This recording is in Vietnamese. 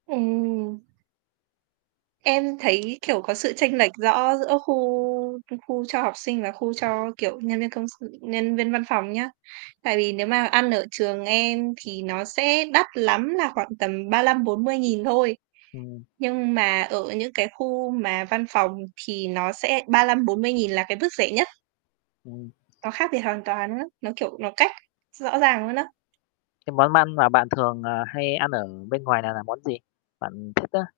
Ừm. Em thấy, kiểu, có sự chênh lệch rõ giữa khu khu cho học sinh và khu cho, kiểu, nhân viên công s viên văn phòng nhá. Tại vì nếu mà ăn ở trường em thì nó sẽ đắt lắm là khoảng tầm 35.000-40.000 thôi, Ừm. nhưng mà ở những cái khu mà văn phòng thì nó sẽ 35.000-40.000 là cái mức rẻ nhất. Ừm. Nó khác biệt hoàn toàn luôn á, nó, kiểu, nó cách rõ ràng luôn á. Cái món ăn mà bạn thường, ờ, hay ăn ở bên ngoài này là món gì bạn thích á?